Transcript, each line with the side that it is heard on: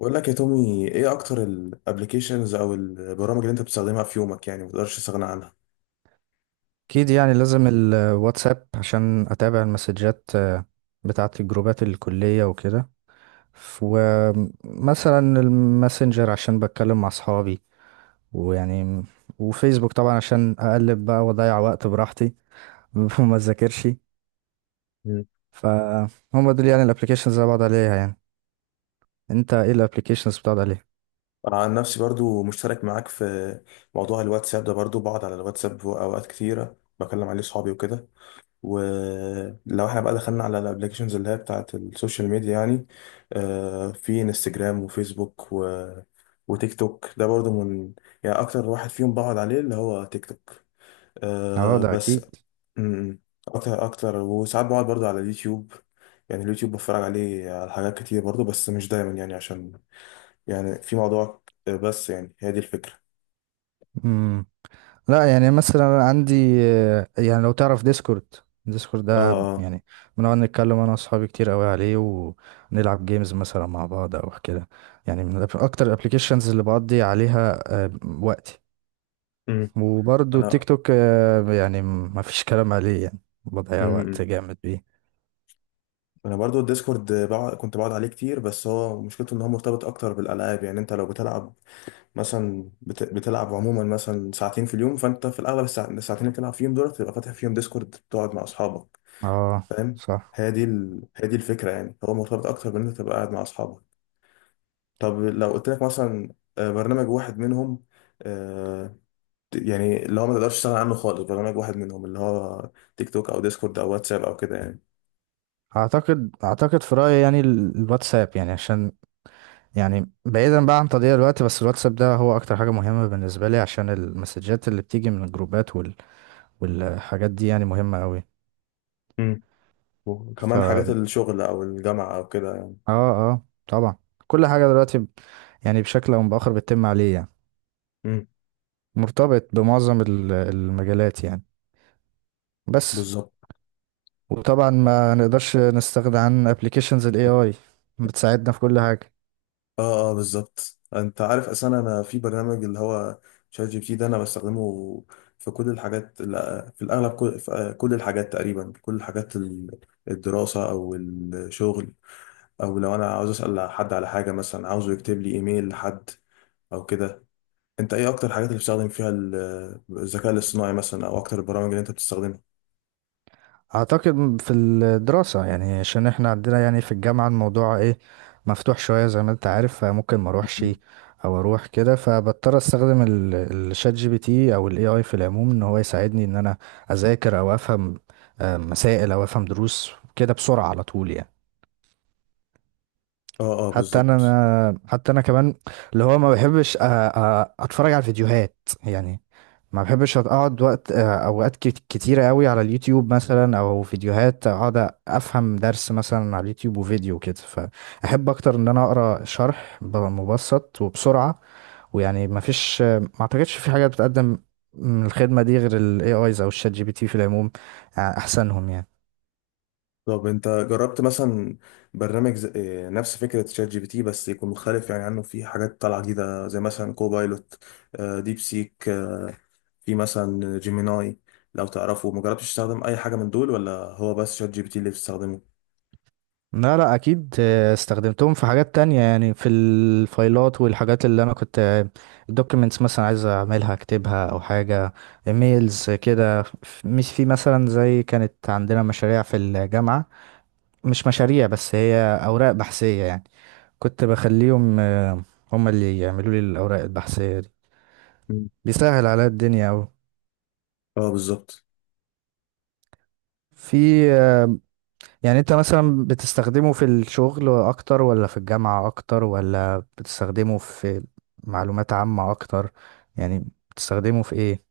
left: بقول لك يا تومي ايه اكتر الابلكيشنز او البرامج اللي انت بتستخدمها في يومك، يعني ما تقدرش تستغنى عنها؟
right: اكيد يعني لازم الواتساب عشان اتابع المسجات بتاعه الجروبات الكليه وكده. ف- ومثلا الماسنجر عشان بتكلم مع اصحابي ويعني وفيسبوك طبعا عشان اقلب بقى واضيع وقت براحتي وما اذاكرش.
left: مم.
right: فهم دول يعني الابلكيشنز اللي أنا بقعد عليها يعني. انت ايه الابلكيشنز بتقعد عليها؟
left: انا عن نفسي برضو مشترك معاك في موضوع الواتساب ده، برضو بقعد على الواتساب اوقات كتيره بكلم عليه صحابي وكده. ولو احنا بقى دخلنا على الابلكيشنز اللي هي بتاعت السوشيال ميديا، يعني في انستجرام وفيسبوك وتيك توك ده برضو من، يعني اكتر واحد فيهم بقعد عليه اللي هو تيك توك،
right: اه، ده
left: بس.
right: اكيد.
left: امم اكتر اكتر، وساعات بقعد برضه على اليوتيوب. يعني اليوتيوب بتفرج عليه على حاجات كتير برضه، بس مش دايما، يعني عشان يعني في موضوع، بس يعني هي دي الفكرة.
right: مم. لا يعني مثلا عندي، يعني لو تعرف ديسكورد. ديسكورد
left: اه
right: ده
left: اه.
right: يعني بنقعد نتكلم انا واصحابي كتير قوي عليه، ونلعب جيمز مثلا مع بعض او كده يعني. اكتر الابلكيشنز اللي بقضي عليها آه، وقتي.
left: امم
right: وبرضه تيك
left: انا
right: توك يعني ما فيش كلام عليه يعني، بضيع
left: امم امم.
right: وقت جامد بيه.
left: انا برضه الديسكورد بقعد، كنت بقعد عليه كتير، بس هو مشكلته ان هو مرتبط اكتر بالالعاب. يعني انت لو بتلعب مثلا بتلعب عموما مثلا ساعتين في اليوم، فانت في الاغلب الساعتين اللي بتلعب فيهم دول تبقى فاتح فيهم ديسكورد تقعد مع اصحابك.
right: اه،
left: فاهم؟
right: صح.
left: هي دي الفكرة، يعني هو مرتبط اكتر بان انت تبقى قاعد مع اصحابك. طب لو قلت لك مثلا برنامج واحد منهم، آه، يعني اللي هو ما تقدرش تشتغل عنه خالص، برنامج واحد منهم، اللي هو تيك توك او ديسكورد او واتساب او كده يعني.
right: اعتقد في رايي يعني الواتساب، يعني عشان يعني بعيدا بقى عن تضييع الوقت، بس الواتساب ده هو اكتر حاجة مهمة بالنسبة لي عشان المسجات اللي بتيجي من الجروبات والحاجات دي يعني مهمة قوي.
left: امم
right: ف
left: وكمان حاجات
right: اه،
left: الشغل او الجامعة او كده يعني.
right: اه طبعا. كل حاجة دلوقتي يعني بشكل او باخر بتتم عليه يعني،
left: امم
right: مرتبط بمعظم المجالات يعني. بس
left: بالظبط.
right: وطبعا
left: اه
right: ما نقدرش نستغنى عن ابلكيشنز الاي اي، بتساعدنا في كل حاجة.
left: اه بالظبط. انت عارف اصلا، انا في برنامج اللي هو شات جي بي تي ده انا بستخدمه في كل الحاجات. لا، في الاغلب كل في آه، كل الحاجات تقريبا، في كل الحاجات الدراسة او الشغل، او لو انا عاوز اسال حد على حاجه، مثلا عاوزه يكتب لي ايميل لحد او كده. انت ايه اكتر الحاجات اللي بتستخدم فيها الذكاء الاصطناعي مثلا، او اكتر البرامج اللي انت بتستخدمها؟
right: اعتقد في الدراسة يعني عشان احنا عندنا يعني في الجامعة الموضوع ايه، مفتوح شوية زي ما انت عارف، فممكن ما اروحش
left: مم.
right: او اروح كده، فبضطر استخدم الشات جي بي تي او الاي اي في العموم ان هو يساعدني ان انا اذاكر او افهم مسائل او افهم دروس كده بسرعة على طول يعني.
left: اه اه
right: حتى انا،
left: بالظبط.
right: حتى انا كمان اللي هو ما بحبش اتفرج على الفيديوهات يعني. ما بحبش اقعد وقت اوقات كتيره قوي على اليوتيوب مثلا، او فيديوهات اقعد افهم درس مثلا على اليوتيوب وفيديو كده، فاحب اكتر ان انا اقرا شرح مبسط وبسرعه، ويعني ما فيش ما اعتقدش في حاجه بتقدم من الخدمه دي غير الاي ايز او الشات جي بي تي في العموم، احسنهم يعني.
left: طب انت جربت مثلا برنامج نفس فكره شات جي بي تي، بس يكون مختلف يعني عنه، في حاجات طالعه جديده، زي مثلا كوبايلوت، ديب سيك، في مثلا جيميناي لو تعرفه. ما جربتش تستخدم اي حاجه من دول، ولا هو بس شات جي بي تي اللي بتستخدمه؟
right: لا لا اكيد، استخدمتهم في حاجات تانية يعني، في الفايلات والحاجات اللي انا كنت، الدوكيمنتس مثلا عايز اعملها اكتبها او حاجة، ايميلز كده. مش في مثلا زي كانت عندنا مشاريع في الجامعة، مش مشاريع بس هي اوراق بحثية يعني. كنت بخليهم هم اللي يعملوا لي الاوراق البحثية دي،
left: مم.
right: بيسهل عليا الدنيا اوي.
left: اه بالظبط.
right: في، يعني انت مثلا بتستخدمه في الشغل اكتر ولا في الجامعة اكتر، ولا بتستخدمه في معلومات عامة اكتر يعني؟ بتستخدمه في ايه؟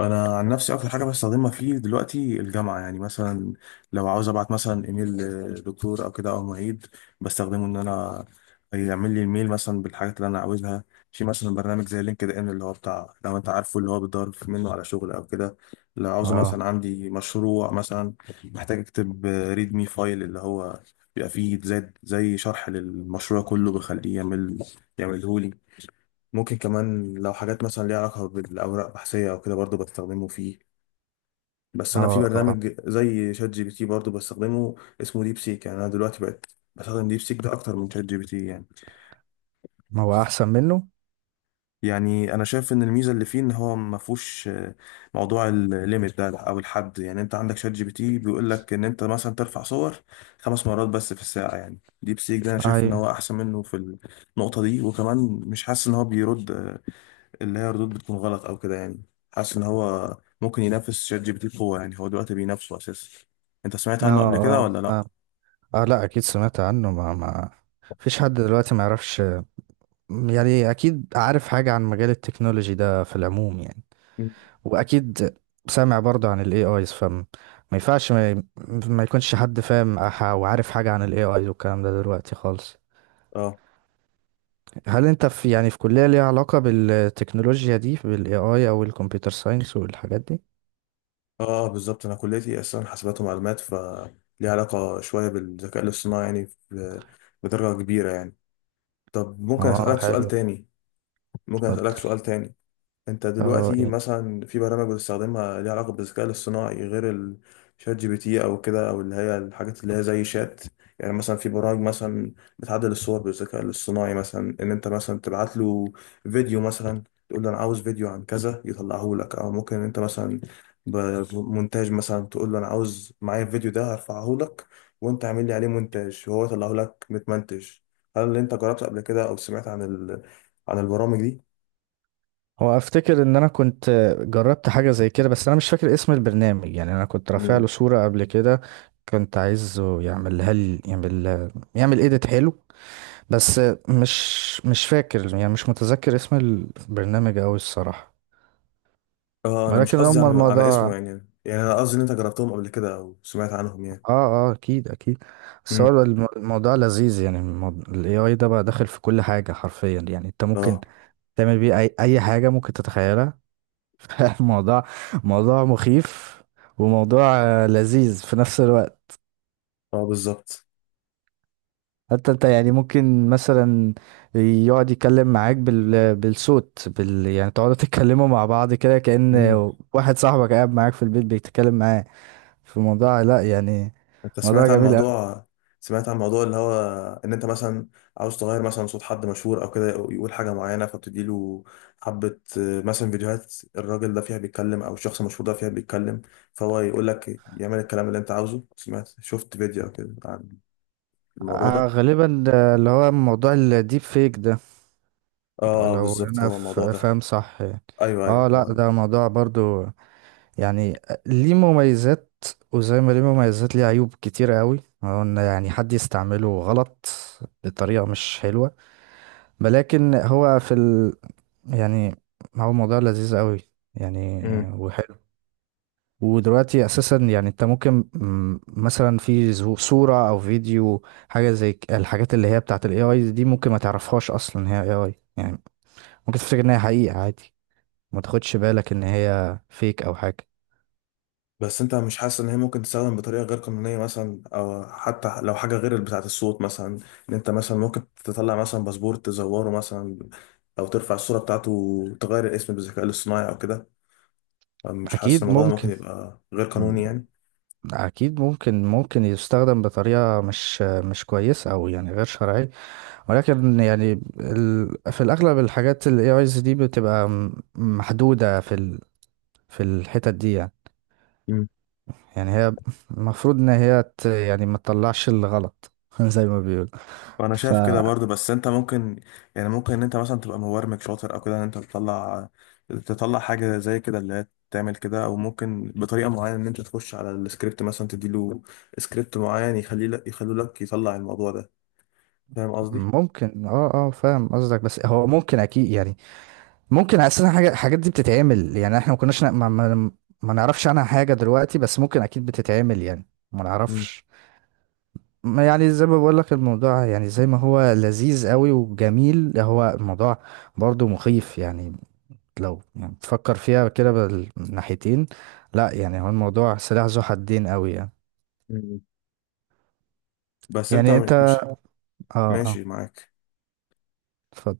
left: انا عن نفسي اكتر حاجه بستخدمها فيه دلوقتي الجامعه. يعني مثلا لو عاوز ابعت مثلا ايميل لدكتور او كده او معيد، بستخدمه ان انا يعمل لي الميل مثلا بالحاجات اللي انا عاوزها. في مثلا برنامج زي لينكد ان، اللي هو بتاع، لو انت عارفه، اللي هو بتدور منه على شغل او كده. لو عاوزه
right: اه،
left: مثلا عندي مشروع مثلا محتاج اكتب ريد مي فايل، اللي هو بيبقى فيه زي شرح للمشروع كله، بخليه يعمله. ممكن كمان لو حاجات مثلا ليها علاقة بالأوراق البحثية أو كده، برضو بستخدمه فيه. بس أنا في
right: اه، اه.
left: برنامج زي شات جي بي تي برضو بستخدمه، اسمه ديب سيك. يعني أنا دلوقتي بقت بستخدم ديب سيك ده أكتر من شات جي بي تي يعني.
right: ما هو احسن منه.
left: يعني أنا شايف إن الميزة اللي فيه إن هو ما فيهوش موضوع الليميت ده أو الحد. يعني أنت عندك شات جي بي تي بيقول لك إن أنت مثلا ترفع صور خمس مرات بس في الساعة، يعني ديب سيك ده أنا شايف إن
right: ايوه،
left: هو أحسن منه في النقطة دي. وكمان مش حاسس إن هو بيرد اللي هي ردود بتكون غلط او كده يعني. حاسس ان هو ممكن ينافس شات جي بي تي بقوه، يعني هو دلوقتي بينافسه اساسا. انت سمعت
right: اه،
left: عنه قبل كده
right: اه
left: ولا لا؟
right: فاهم. اه لا اكيد سمعت عنه، ما فيش حد دلوقتي ما يعرفش يعني، اكيد عارف حاجة عن مجال التكنولوجي ده في العموم يعني.
left: مم.
right: واكيد سامع برضو عن الاي ايز، فما ينفعش ما يكونش حد فاهم وعارف حاجة عن الاي ايز والكلام ده دلوقتي خالص.
left: اه
right: هل انت في، يعني في كلية ليها علاقة بالتكنولوجيا دي، بالاي اي او الكمبيوتر ساينس والحاجات دي؟
left: اه بالظبط. انا كليتي اصلا حاسبات ومعلومات، ف ليها علاقه شويه بالذكاء الاصطناعي، يعني بدرجه كبيره يعني. طب ممكن
right: اه
left: اسالك سؤال
right: حلو.
left: تاني؟ ممكن اسالك
right: اتفضل.
left: سؤال تاني انت
right: اه
left: دلوقتي
right: ايه.
left: مثلا في برامج بتستخدمها ليها علاقة بالذكاء الاصطناعي غير الشات جي بي تي او كده، او اللي هي الحاجات اللي هي زي شات؟ يعني مثلا في برامج مثلا بتعدل الصور بالذكاء الاصطناعي، مثلا ان انت مثلا تبعت له فيديو مثلا، تقول له انا عاوز فيديو عن كذا يطلعه لك. او ممكن انت مثلا بمونتاج مثلا، تقول له انا عاوز معايا الفيديو ده هرفعه لك، وانت اعمل لي عليه مونتاج، وهو يطلعه لك متمنتج. هل انت جربت قبل كده او سمعت عن البرامج دي؟
right: هو افتكر ان انا كنت جربت حاجة زي كده، بس انا مش فاكر اسم البرنامج يعني. انا كنت رافع له صورة قبل كده، كنت عايزه يعملها لي، يعمل ايديت حلو، بس مش مش فاكر يعني، مش متذكر اسم البرنامج أوي الصراحة.
left: اه انا مش
right: ولكن
left: قصدي
right: هما
left: عن على اسمه
right: الموضوع.
left: يعني، يعني انا قصدي ان انت جربتهم قبل كده او سمعت عنهم يعني.
right: اه اه اكيد اكيد. بس
left: امم
right: هو الموضوع لذيذ يعني. ال AI ده بقى داخل في كل حاجة حرفيا يعني، انت ممكن
left: اه
right: تعمل بيه اي اي حاجة ممكن تتخيلها. الموضوع موضوع مخيف، وموضوع لذيذ في نفس الوقت.
left: اه بالظبط.
right: حتى انت يعني ممكن مثلا يقعد يتكلم معاك بالصوت يعني تقعدوا تتكلموا مع بعض كده كأن
left: امم
right: واحد صاحبك قاعد معاك في البيت بيتكلم معاه، في موضوع لا يعني،
left: انت
right: موضوع
left: سمعت عن
right: جميل قوي.
left: موضوع، سمعت عن موضوع اللي هو ان انت مثلا عاوز تغير مثلا صوت حد مشهور او كده، أو يقول حاجه معينه، فبتدي له حبه مثلا فيديوهات الراجل ده فيها بيتكلم او الشخص المشهور ده فيها بيتكلم، فهو يقول لك يعمل الكلام اللي انت عاوزه. سمعت شفت فيديو او كده عن الموضوع ده؟
right: غالبا ده اللي هو موضوع الديب فيك ده
left: اه
right: لو
left: بالظبط
right: انا
left: هو الموضوع ده.
right: فاهم صح يعني.
left: ايوه ايوه
right: اه لا
left: هو
right: ده موضوع برضو يعني، ليه مميزات، وزي ما ليه مميزات ليه عيوب كتيرة قوي، هو ان يعني حد يستعمله غلط بطريقة مش حلوة، ولكن هو في ال... يعني هو موضوع لذيذ قوي يعني،
left: ده.
right: وحلو. ودلوقتي اساسا يعني، انت ممكن مثلا في صورة او فيديو، حاجة زي الحاجات اللي هي بتاعت الاي اي دي، ممكن ما تعرفهاش اصلا هي اي اي يعني، ممكن تفتكر ان هي حقيقة عادي، ما تاخدش بالك ان هي فيك او حاجة.
left: بس انت مش حاسس ان هي ممكن تستخدم بطريقه غير قانونيه مثلا، او حتى لو حاجه غير بتاعه الصوت مثلا، ان انت مثلا ممكن تطلع مثلا باسبور تزوره مثلا، او ترفع الصوره بتاعته وتغير الاسم بالذكاء الاصطناعي او كده؟ مش حاسس
right: اكيد
left: ان الموضوع ده ممكن
right: ممكن،
left: يبقى غير
right: م-
left: قانوني يعني؟
right: اكيد ممكن، ممكن يستخدم بطريقة مش كويسة، او يعني غير شرعية. ولكن يعني ال... في الأغلب الحاجات ال AIs دي بتبقى محدودة في ال... في الحتت دي يعني.
left: مم.
right: يعني هي المفروض إن هي ت... يعني ما تطلعش الغلط زي ما بيقول.
left: وانا شايف كده برضه. بس انت ممكن، يعني ممكن ان انت مثلا تبقى مبرمج شاطر او كده، ان انت تطلع حاجه زي كده اللي هي تعمل كده، او ممكن بطريقه معينه ان انت تخش على السكريبت مثلا، تديله سكريبت معين يخليه لك يطلع الموضوع ده. فاهم قصدي؟
right: فممكن اه، اه فاهم قصدك. بس هو ممكن أكيد يعني، ممكن أساسا حاجة الحاجات دي بتتعمل يعني. احنا ما كناش ما نعرفش عنها حاجة دلوقتي، بس ممكن أكيد بتتعمل يعني، ما
left: مم.
right: نعرفش. ما يعني زي ما بقول لك الموضوع، يعني زي ما هو لذيذ قوي وجميل، هو الموضوع برضو مخيف يعني، لو يعني تفكر فيها كده بالناحيتين. لا يعني هو الموضوع سلاح ذو حدين قوي يعني.
left: مم. بس انت
right: يعني انت،
left: مش
right: اه. اه
left: ماشي معاك.
right: اتفضل.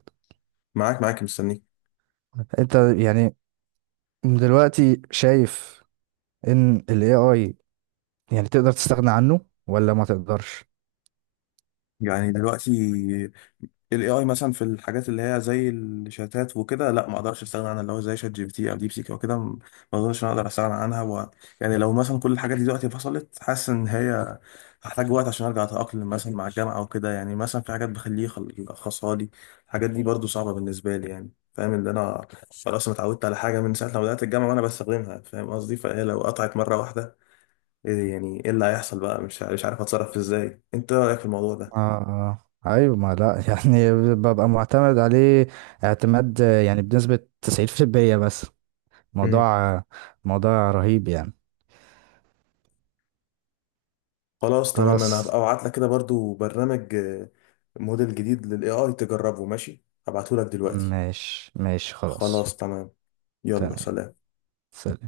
left: معاك معاك مستنيك.
right: انت يعني دلوقتي شايف ان ال AI يعني تقدر تستغنى عنه ولا ما تقدرش؟
left: يعني دلوقتي ال AI مثلا في الحاجات اللي هي زي الشتات وكده، لا ما اقدرش استغنى عنها، اللي هو زي شات جي بي تي او ديب سيك او كده. ما اظنش إن انا اقدر استغنى عنها. و... يعني لو مثلا كل الحاجات دي دلوقتي فصلت، حاسس ان هي هحتاج وقت عشان ارجع اتاقلم مثلا مع الجامعه او كده. يعني مثلا في حاجات بخليه يلخصها لي، الحاجات دي برضو صعبه بالنسبه لي، يعني فاهم اللي انا، خلاص انا اتعودت على حاجه من ساعه ما بدات الجامعه وانا بستخدمها، فاهم قصدي؟ فهي لو قطعت مره واحده ايه، يعني ايه اللي هيحصل بقى؟ مش عارف اتصرف ازاي. انت إيه رايك في الموضوع
right: اه،
left: ده؟
right: اه، ايوه ما لا يعني ببقى معتمد عليه اعتماد، يعني بنسبة 90%. بس
left: مم.
right: موضوع موضوع رهيب يعني.
left: خلاص تمام. انا
right: خلاص.
left: هبقى ابعت لك كده برضو برنامج، موديل جديد للاي اي تجربه. ماشي، هبعته لك دلوقتي.
right: ماشي ماشي خلاص.
left: خلاص تمام. يلا
right: تمام.
left: سلام.
right: سلام.